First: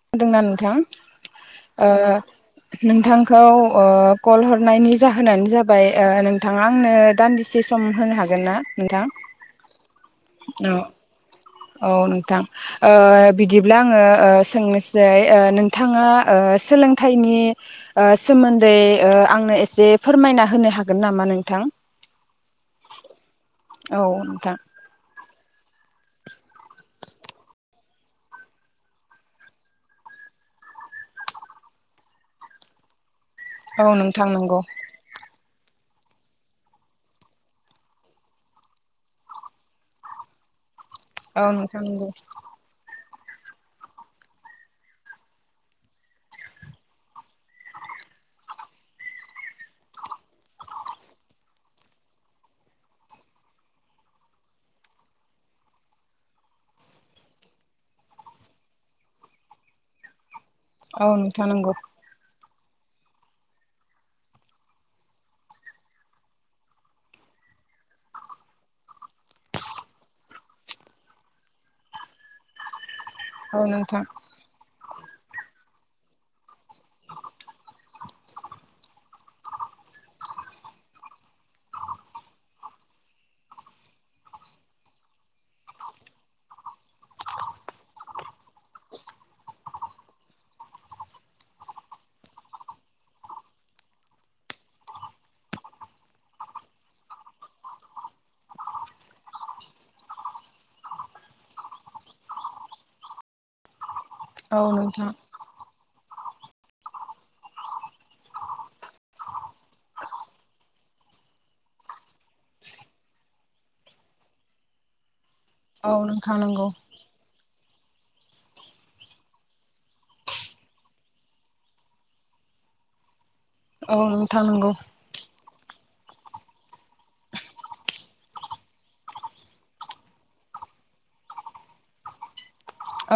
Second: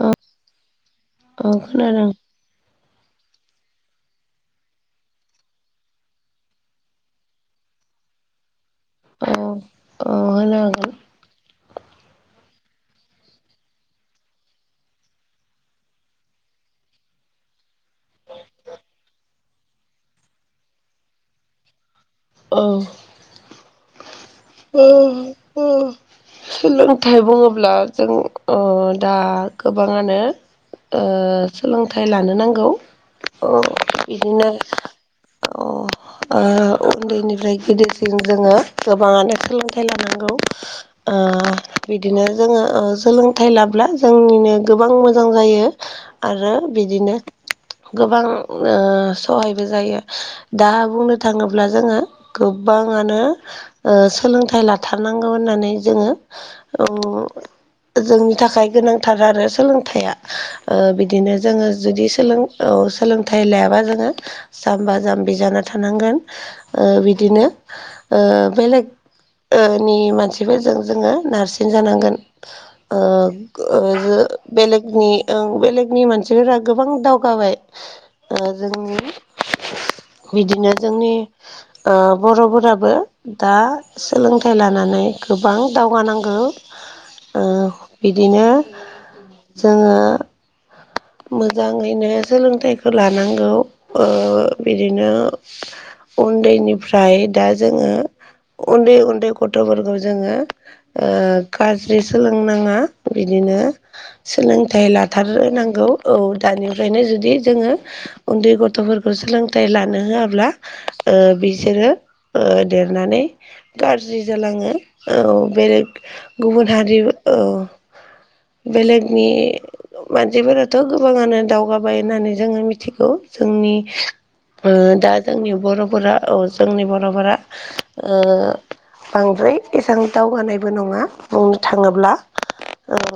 औ होनदोंना नोंथां औ ओ खोनादों नोंथांखौ ओ कल हरनायनि जाहोनानो जाबाय नोंथाङा आंनो दान्दिसे सम होनो हागोन ना नोंथां? अ अ होनो औ हागोन। औ नोंथां। ओ बिदिब्ला आङो ओ सोंनोसै ओ नोंथाङा सोलोंथाइनि ओ सोमोन्दै ओ आंनो एसे फोरमायना होनो हागोन नामा नोंथां? औ। औ नोंथां। अ अ सोलोंथाइ बुङोब्ला जों ओ दा गोबाङानो ओ सोलोंथाइ लानो नांगौ औ नोंथां बिदिनो नंगौ अ उन्दैनिफ्राय गिदिरसिन जोङो गोबाङानो सोलोंथाइ लानांगौ ओ औ नोंथां नंगौ बिदिनो जोङो सोलों थाय लाब्ला जोंनिनो गोबां मोजां जायो आरो बिदिनो गोबां ओ सहायबो जायो। दा बुंनो थाङोब्ला जोङो गोबाङानो ओ सोलोंथाइ लाथारनांगौ होननानै जोङो औ जोंनि थाखाय गोनांथार आरो सोलोंथाइया ओ औ बिदिनो नोंथां जोङो नंगौ जुदि सोलों औ सोलोंथाइ लायाबा जोङो जाम्बा जाम्बि जाना थानांगोन। ओ बिदिनो ओ बेलेग ओ नि मानसिफोरजों जोङो नारसिन जानांगोन ओ औ ओ नोंथां ओ बेलेगनि ओं बेलेगनि मानसिफोरा गोबां दावगाबाय ओ जोंनि बिदिनो जोंनि बर'फोराबो दा सोलोंथाइ लानानै गोबां दावगानांगौ ओ बिदिनो जोङो मोजाङैनो सोलोंथाइखौ लानांगौ ओ बिदिनो उन्दैनिफ्राय दा जोङो उन्दै उन्दै गथ'फोरखौ जोङो ओ गाज्रि सोलोंनाङा बिदिनो औ सोलोंथाइ नोंथां लाथार नांगौ औ दानिफ्रायनो जुदि जोङो उन्दै गथ'फोरखौ सोलोंथाइ लानो होआब्ला ओ बिसोरो ओ देरनानै गाज्रि जालाङो औ औ बेलग नोंथां नंगौ गुबुन हारि औ बेलेगनि मानसिफोराथ' गोबाङानो दावगाबाय होननानै जोङो मिथिगौ। जोंनि औ नोंथां नंगौ ओ दा जोंनि बर'फोरा औ जोंनि बर'फोरा ओ बांद्राय एसां दावगानायबो नङा बुंनो थाङोब्ला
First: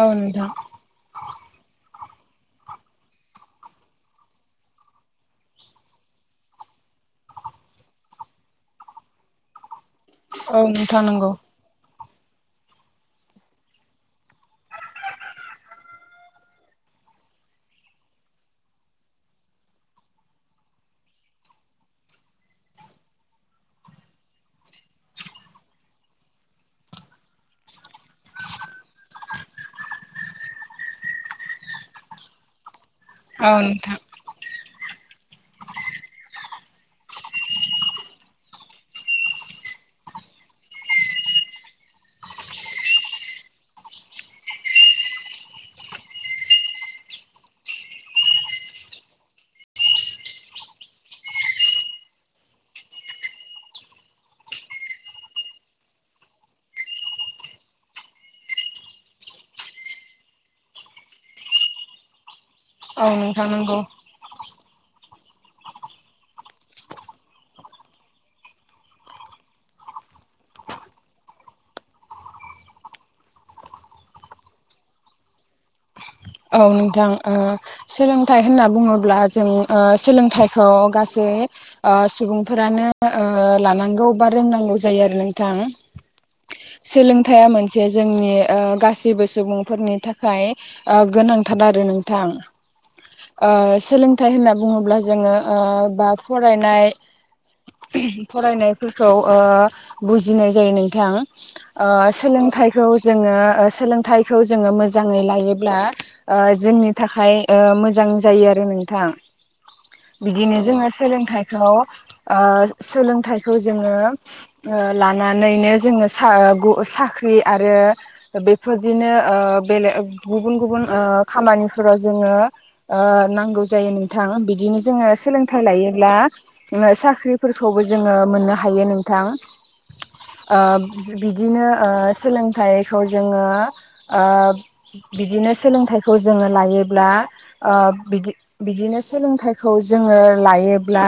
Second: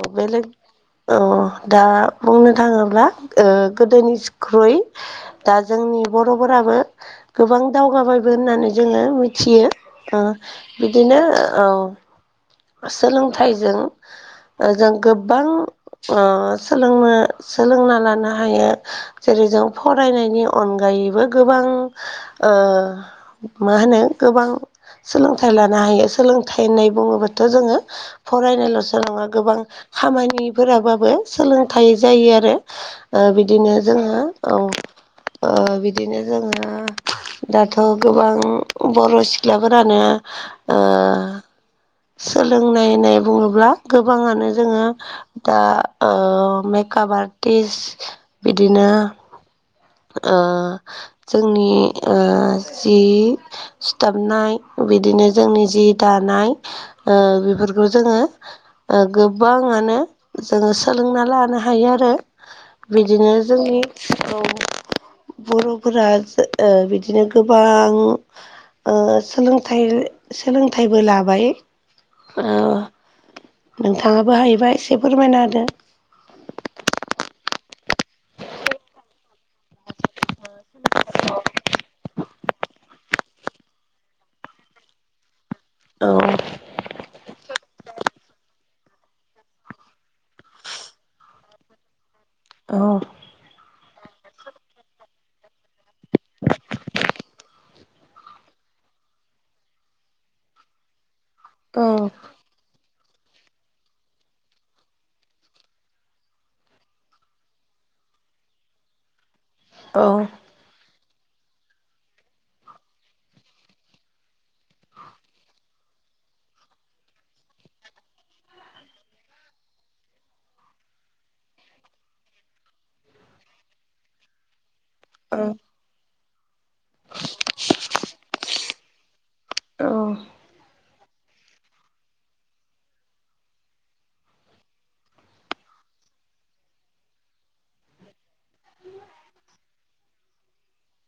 औ बेलेग नोंथां औ दा बुंनो थाङोब्ला ओ गोदोनिख्रुइ दा जोंनि बर'फोराबो गोबां दावगाबायबो होननानै जोङो मिथियो ओ औ नोंथां बिदिनो नंगौ औ सोलोंथाइजों ओ जों गोबां सोलोंनो सोलोंना लानो हायो जेरै जों फरायनायनि अनगायैबो गोबां ओ मा होनो गोबां सोलोंथाइ लानो हायो सोलोंथाइ होननाय बुङोबाथ' जोङो फरायनायल'सो नङा गोबां खामानिफोराबाबो सोलोंथाइ जायो आरो ओ औ बिदिनो नोंथां जोङो औ [unintelligible] ओ बिदिनो जोंङो दाथ' गोबां बर' सि ख्लाफोरानो ओ सोलोंनाय होननाय बुङोब्ला गोबाङानो जोङो दा ओ मेकआप आर्टिस्ट बिदिनो ओ जोंनि ओ जि सिथाबनाय बिदिनो जोंनि जि दानाय ओ बेफोरखौ जोङो ओ गोबाङानो जोङो सोलोंना लानो हायो आरो औ बिदिनो नोंथां नंगौ जोंनि औ बर'फोरा ओ बिदिनो गोबां ओ सोलोंथाइ सोलोंथाइबो लाबाय ओ नोंथाङाबो हायोबाय एसे फोरमायना होदो औ नोंथां ओ सोलोंथाइ होनना बुङोब्ला जों ओ सोलोंथाइखौ गासै ओ सुबुंफोरानो ओ लानांगौ बा रोंनांगौ जायो आरो नोंथां। औ सोलोंथाइया मोनसे जोंनि ओ गासैबो सुबुंफोरनि थाखाय ओ गोनांथार आरो नोंथां औ ओ सोलोंथाइ होनना बुङोब्ला जोङो ओ बा फरायनाय फरायनायफोरखौ ओ बुजिनाय जायो औ नोंथां सोलोंथाइखौ जोङो सोलोंथाइखौ जोङो मोजाङै लायो। अब्ला जोंनि थाखाय मोजां जायो आरो नोंथाङा औ बिदिनो जोङो सोलोंथाइखौ सोलोंथाइखौ जोङो लानानैनो जोङो साख्रि आरो बेफोरदिनो ओ बेलेग ओ गुबुन गुबुन ओ खामानिफोराव जोङो ओ नांगौ जायो नोंथां बिदिनो जोङो औ सोलोंथाइ लायोब्ला साख्रिफोरखौबो जोङो मोननो हायो नोंथां औ औ ओ बिदिनो ओ सोलोंथाइखौ जोङो ओ बिदिनो सोलोंथाइखौ जोङो लायोब्ला बि बिदिनो सोलोंथाइखौ जोङो लायोब्ला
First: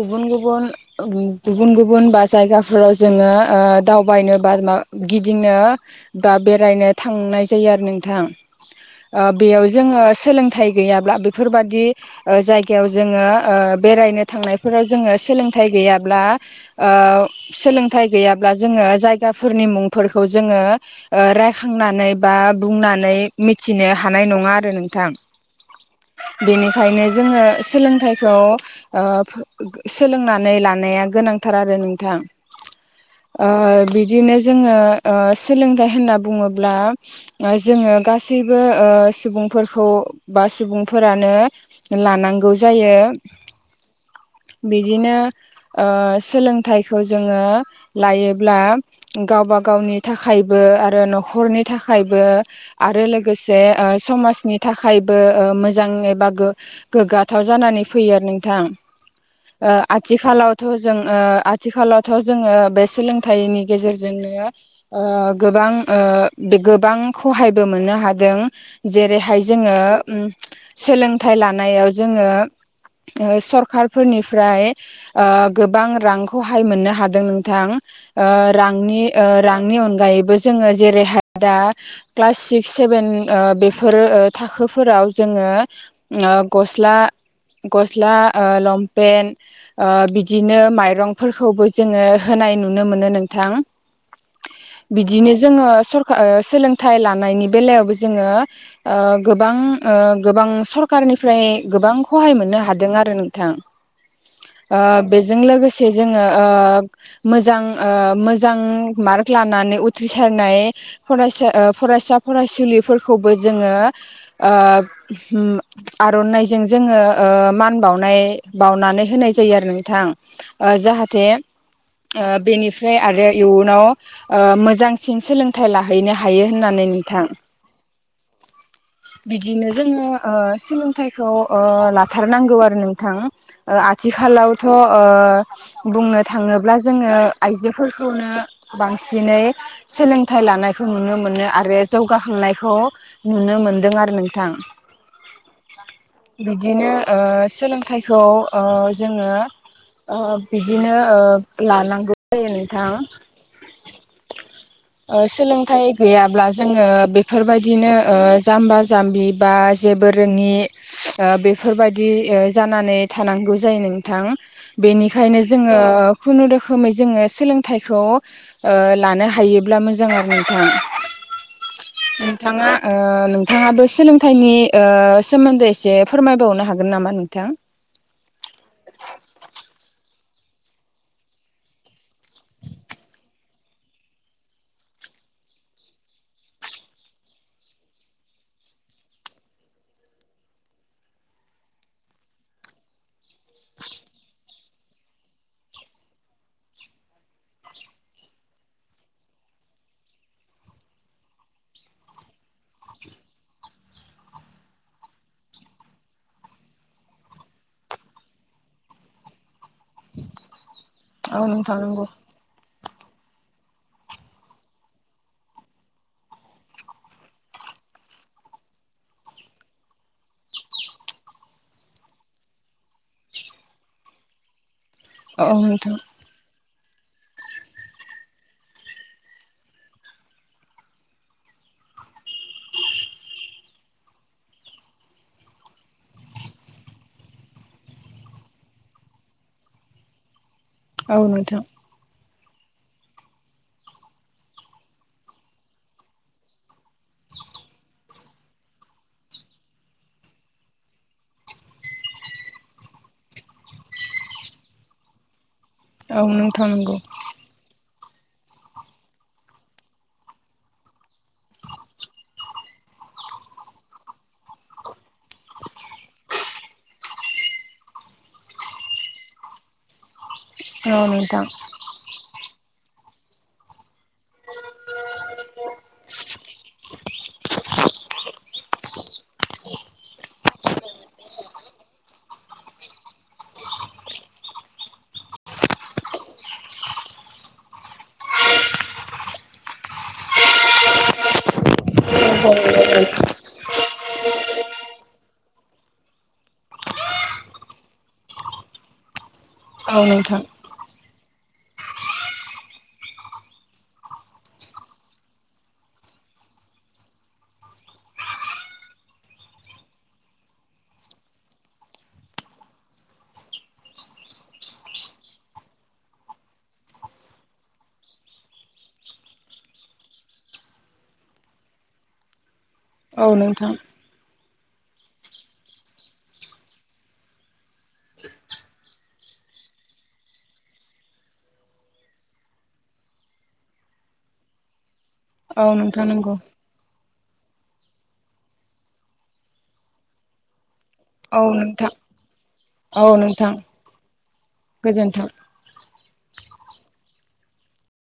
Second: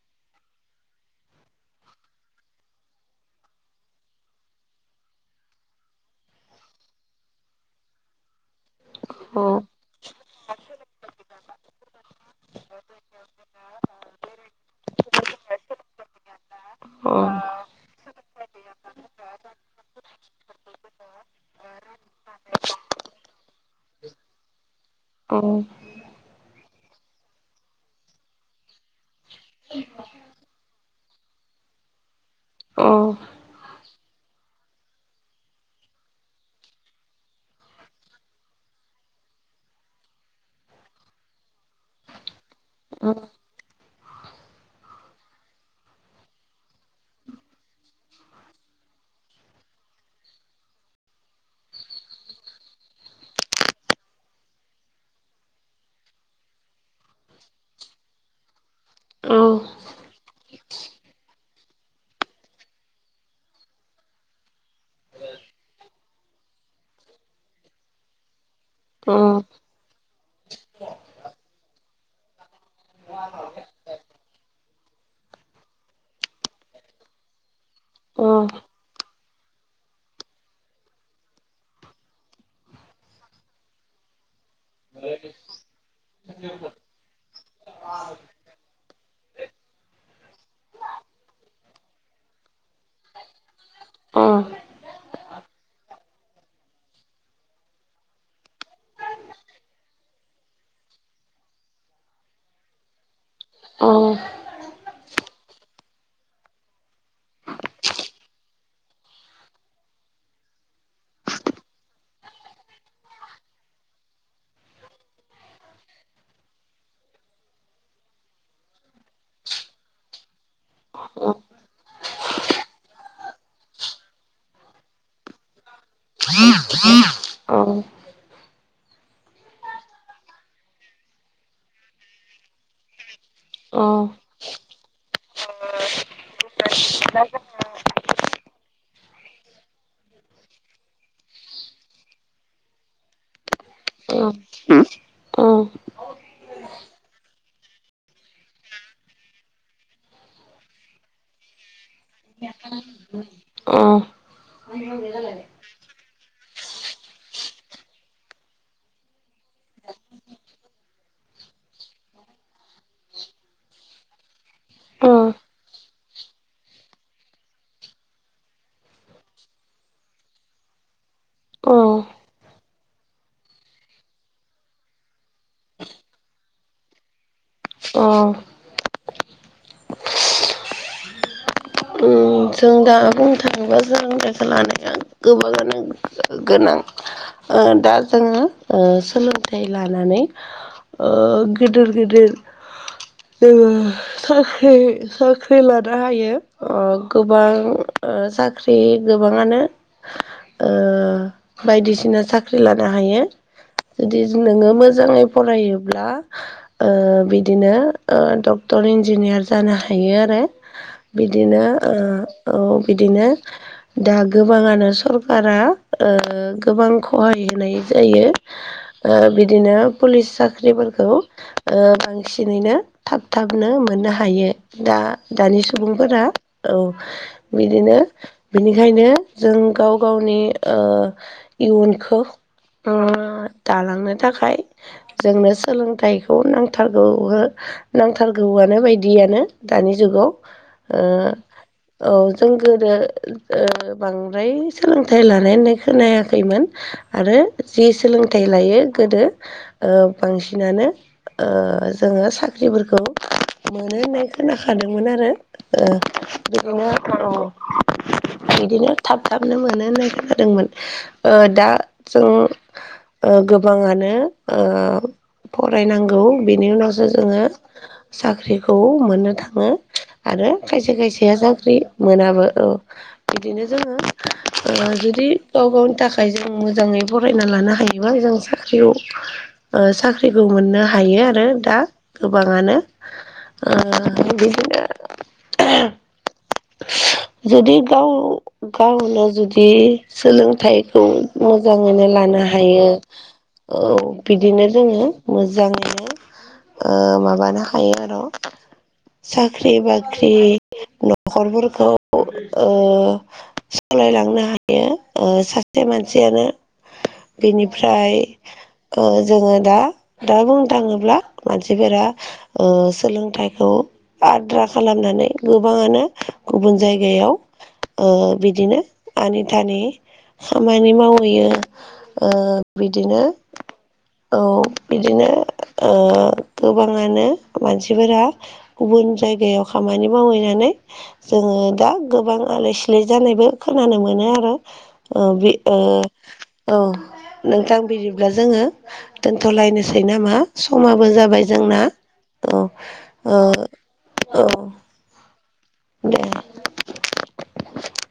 गुबुन गुबुन गुबुन गुबुन बा जायगाफोराव जोङो दावबायनो बा मा गिदिंनो बा बेरायनो थांनाय जायो आरो नोंथां बेयाव जोङो सोलोंथाइ गैयाब्ला बेफोरबादि जायगायाव जोङो बेरायनो थांनायफोराव जोङो सोलोंथाइ गैयाब्ला सोलोंथाइ गैयाब्ला जोङो जायगाफोरनि मुंफोरखौ जोङो रायखांनानै बा बुंनानै मिथिनो हानाय नङा आरो नोंथां औ बेनिखायनो जोङो सोलोंथाइखौ सोलोंनानै लानाया गोनांथार आरो नोंथां। औ बिदिनो जोङो सोलोंथाइ होनना बुङोब्ला जोङो गासैबो सुबुंफोरखौ बा सुबुंफोरानो लानांगौ जायो बिदिनो सोलोंथाइखौ जोङो लायोब्ला गावबा गावनि थाखायबो आरो न'खरनि थाखायबो आरो लोगोसे समाजनि थाखायबो मोजां एबा गोग्गाथाव जानानै फैयो आरो नोंथां। औ आथिखालावथ' जों आथिखालावथ' जोङो बे सोलोंथाइनि गेजेरजोंनो ओ गोबां‌ ओ बे गोबां खहायबो मोननो हादों जेरैहाय जोङो सोलोंथाइ लानायाव जोङो सरखारफोरनिफ्राय गोबां रांखौहाय मोननो हादों नोंथां। औ रांनि रांनि अनगायैबो जोङो जेरैहाय दा क्लास सिक्स सेभेन बेफोरो थाखोफोराव जोङो गस्ला गस्ला लंपेनट बिदिनो माइरंफोरखौबो जोङो होनाय नुनो मोनो नोंथां। बिदिनो जोङो सरक सोलोंथाइ लानायनि बेलायावबो जोङो गोबां गोबां सरखारारनिफ्राय गोबां सहाय मोननो हादों आरो नोंथां। औ ओ‌ बेजों लोगोसे जोङो ओ मोजां मोजां मार्क लानानै उथ्रिसारनाय फरायसा फरायसा फरायसुलिफोरखौबो जोङो आर'नानायइजों जोङो मान बावनाय बावनानै होनाय जायो आरो नोंथां। जाहा जाहाथे बेनिफ्राय आरो इयुनाव मोजांसिन सोलोंथाइ ला हैनो हायो होननानै नोंथां। बिदिनो जोङो सोलोंथाइखौ लाथारनांगौ आरो नोंथां। औ आथिखालावथ' बुंनो थाङोब्ला जोङो आइजोफोरखौनो बांसिनै सोलोंथाइ लानाय खौ नुनो मोनो आरो जौगाखांनायखौ नुनो मोनदों आरो नोंथां बिदिनो ओ सोलोंथाइखौ ओ जोङो ओ बिदिनो ओ लानांगौ जायो नोंथां अ सोलोंथाइ गैयाब्ला जोङो बेफोरबायदिनो जाम्बा जाम्बि बा जेबो रोङि बेफोरबायदि जानानै थानांगौ जायो नोंथां। बेनिखायनो जोङो खुनुरुखोमै जोङो सोलोंथाइखौ लानो हायोब्ला मोजां आरो नोंथां। औ नोंथाङा ओ नोंथाङाबो सोलोंथाइनि ओ सोमोन्दै एसे फोरमायबावनो हागोन नामा नोंथां अ उम जों दा बुंनो थाङोब्ला सोलोंनायखौ लानाया गोबाङानो गोनां ओ दा जोङो ओ सोलोंथाइ लानानै ओ गिदिर गिदिर जोङो साख्रि-साख्रि लानो हायो ओ गोबां ओ साख्रि गोबाङानो ओ बायदिसिना साख्रि लानो हायो जुदि नोङो मोजाङै फरायोब्ला ओ बिदिनो ओ डक्टर इन्जिनियार जानो हायो आरो औ बिदिनो नोंथां ओ नंगौ औ बिदिनो दा गोबाङानो सरखारा ओ गोबां खहाय होनाय जायो ओ बिदिनो पुलिस साख्रिफोरखौ ओ बांसिनैनो थाब थाबनो मोननो हायो दा औ दानिस नोंथां [unintelligible] औ बिदिनो बिनिखायनो जों गाव गावनि ओ इयुनखौ [unintelligible] दालांनो थाखाय जोंनो सोलोंथाइखौ नांथारगौ हो नांथारगौआनो बायदियानो दानि जुगाव ओ औ नोंथां औ जों गोदो ओ बांद्राय सोलोंथाइ लानाय होननाय खोनायाखैमोन आरो जि सोलों थाइ लायो गोदो ओ बांसिनानो ओ जोङो साख्रिफोरखौ मोनो होननाय खोनाखादोंमोन आरो ओ औ नोंथां बिदिनो नंगौ [unintelligible] बिदिनो थाब थाबनो मोनो होननाय खोनादोंमोन ओ दा जों ओ गोबाङानो ओ फरायनांगौ बेनि उनावसो जोङो साख्रिखौ मोननो थाङो आरो खायसे औ खायसेया नोंथां साख्रि मोनाबो औ बिदिनो जोङो ओ जुदि गाव गावनि थाखाय जों मोजाङै फरायना लानो हाय [unintelligible] जों साख्रियाव ओ साख्रिखौ मोननो हायो आरो दा गोबाङानो ओ [unintelligible] [unintelligible] जुदि गाव गावनो जुदि सोलोंथाइखौ मोजाङैनो लानो हायो औ बिदिनो जोङो मोजाङैनो ओ माबानो हायो आर' साख्रि बा औ नोंथां न'खरफोरखौ सालायलांनो हायो सासे मानसियानोज बेनिफ्राय जोङो दा दा बुंनो थाङोब्ला मानसिफोरा सोलोंथाइखौ आद्रा खालामनानै गोबाङानो गुबुन जायगायाव ओ बिदिनो आनिथानि खामानि मावहैयो ओ बिदिनो औ नोंथां औ बिदिनो ओ गोबाङानो मानसिफोरा गुबुन जायगायाव खामानि मावहैनानै जोङो दा गोबां आलाय सिलाय जानायबो खोनानो मोनो आरो ओ बि औ ओ नोंथां नंगौ औ नोंथां बिदिब्ला जोङो दोनथ'लायनोसै नामा समाबो औ जाबाय जोंना नोंथां औ औ औ गोजोन्थों दे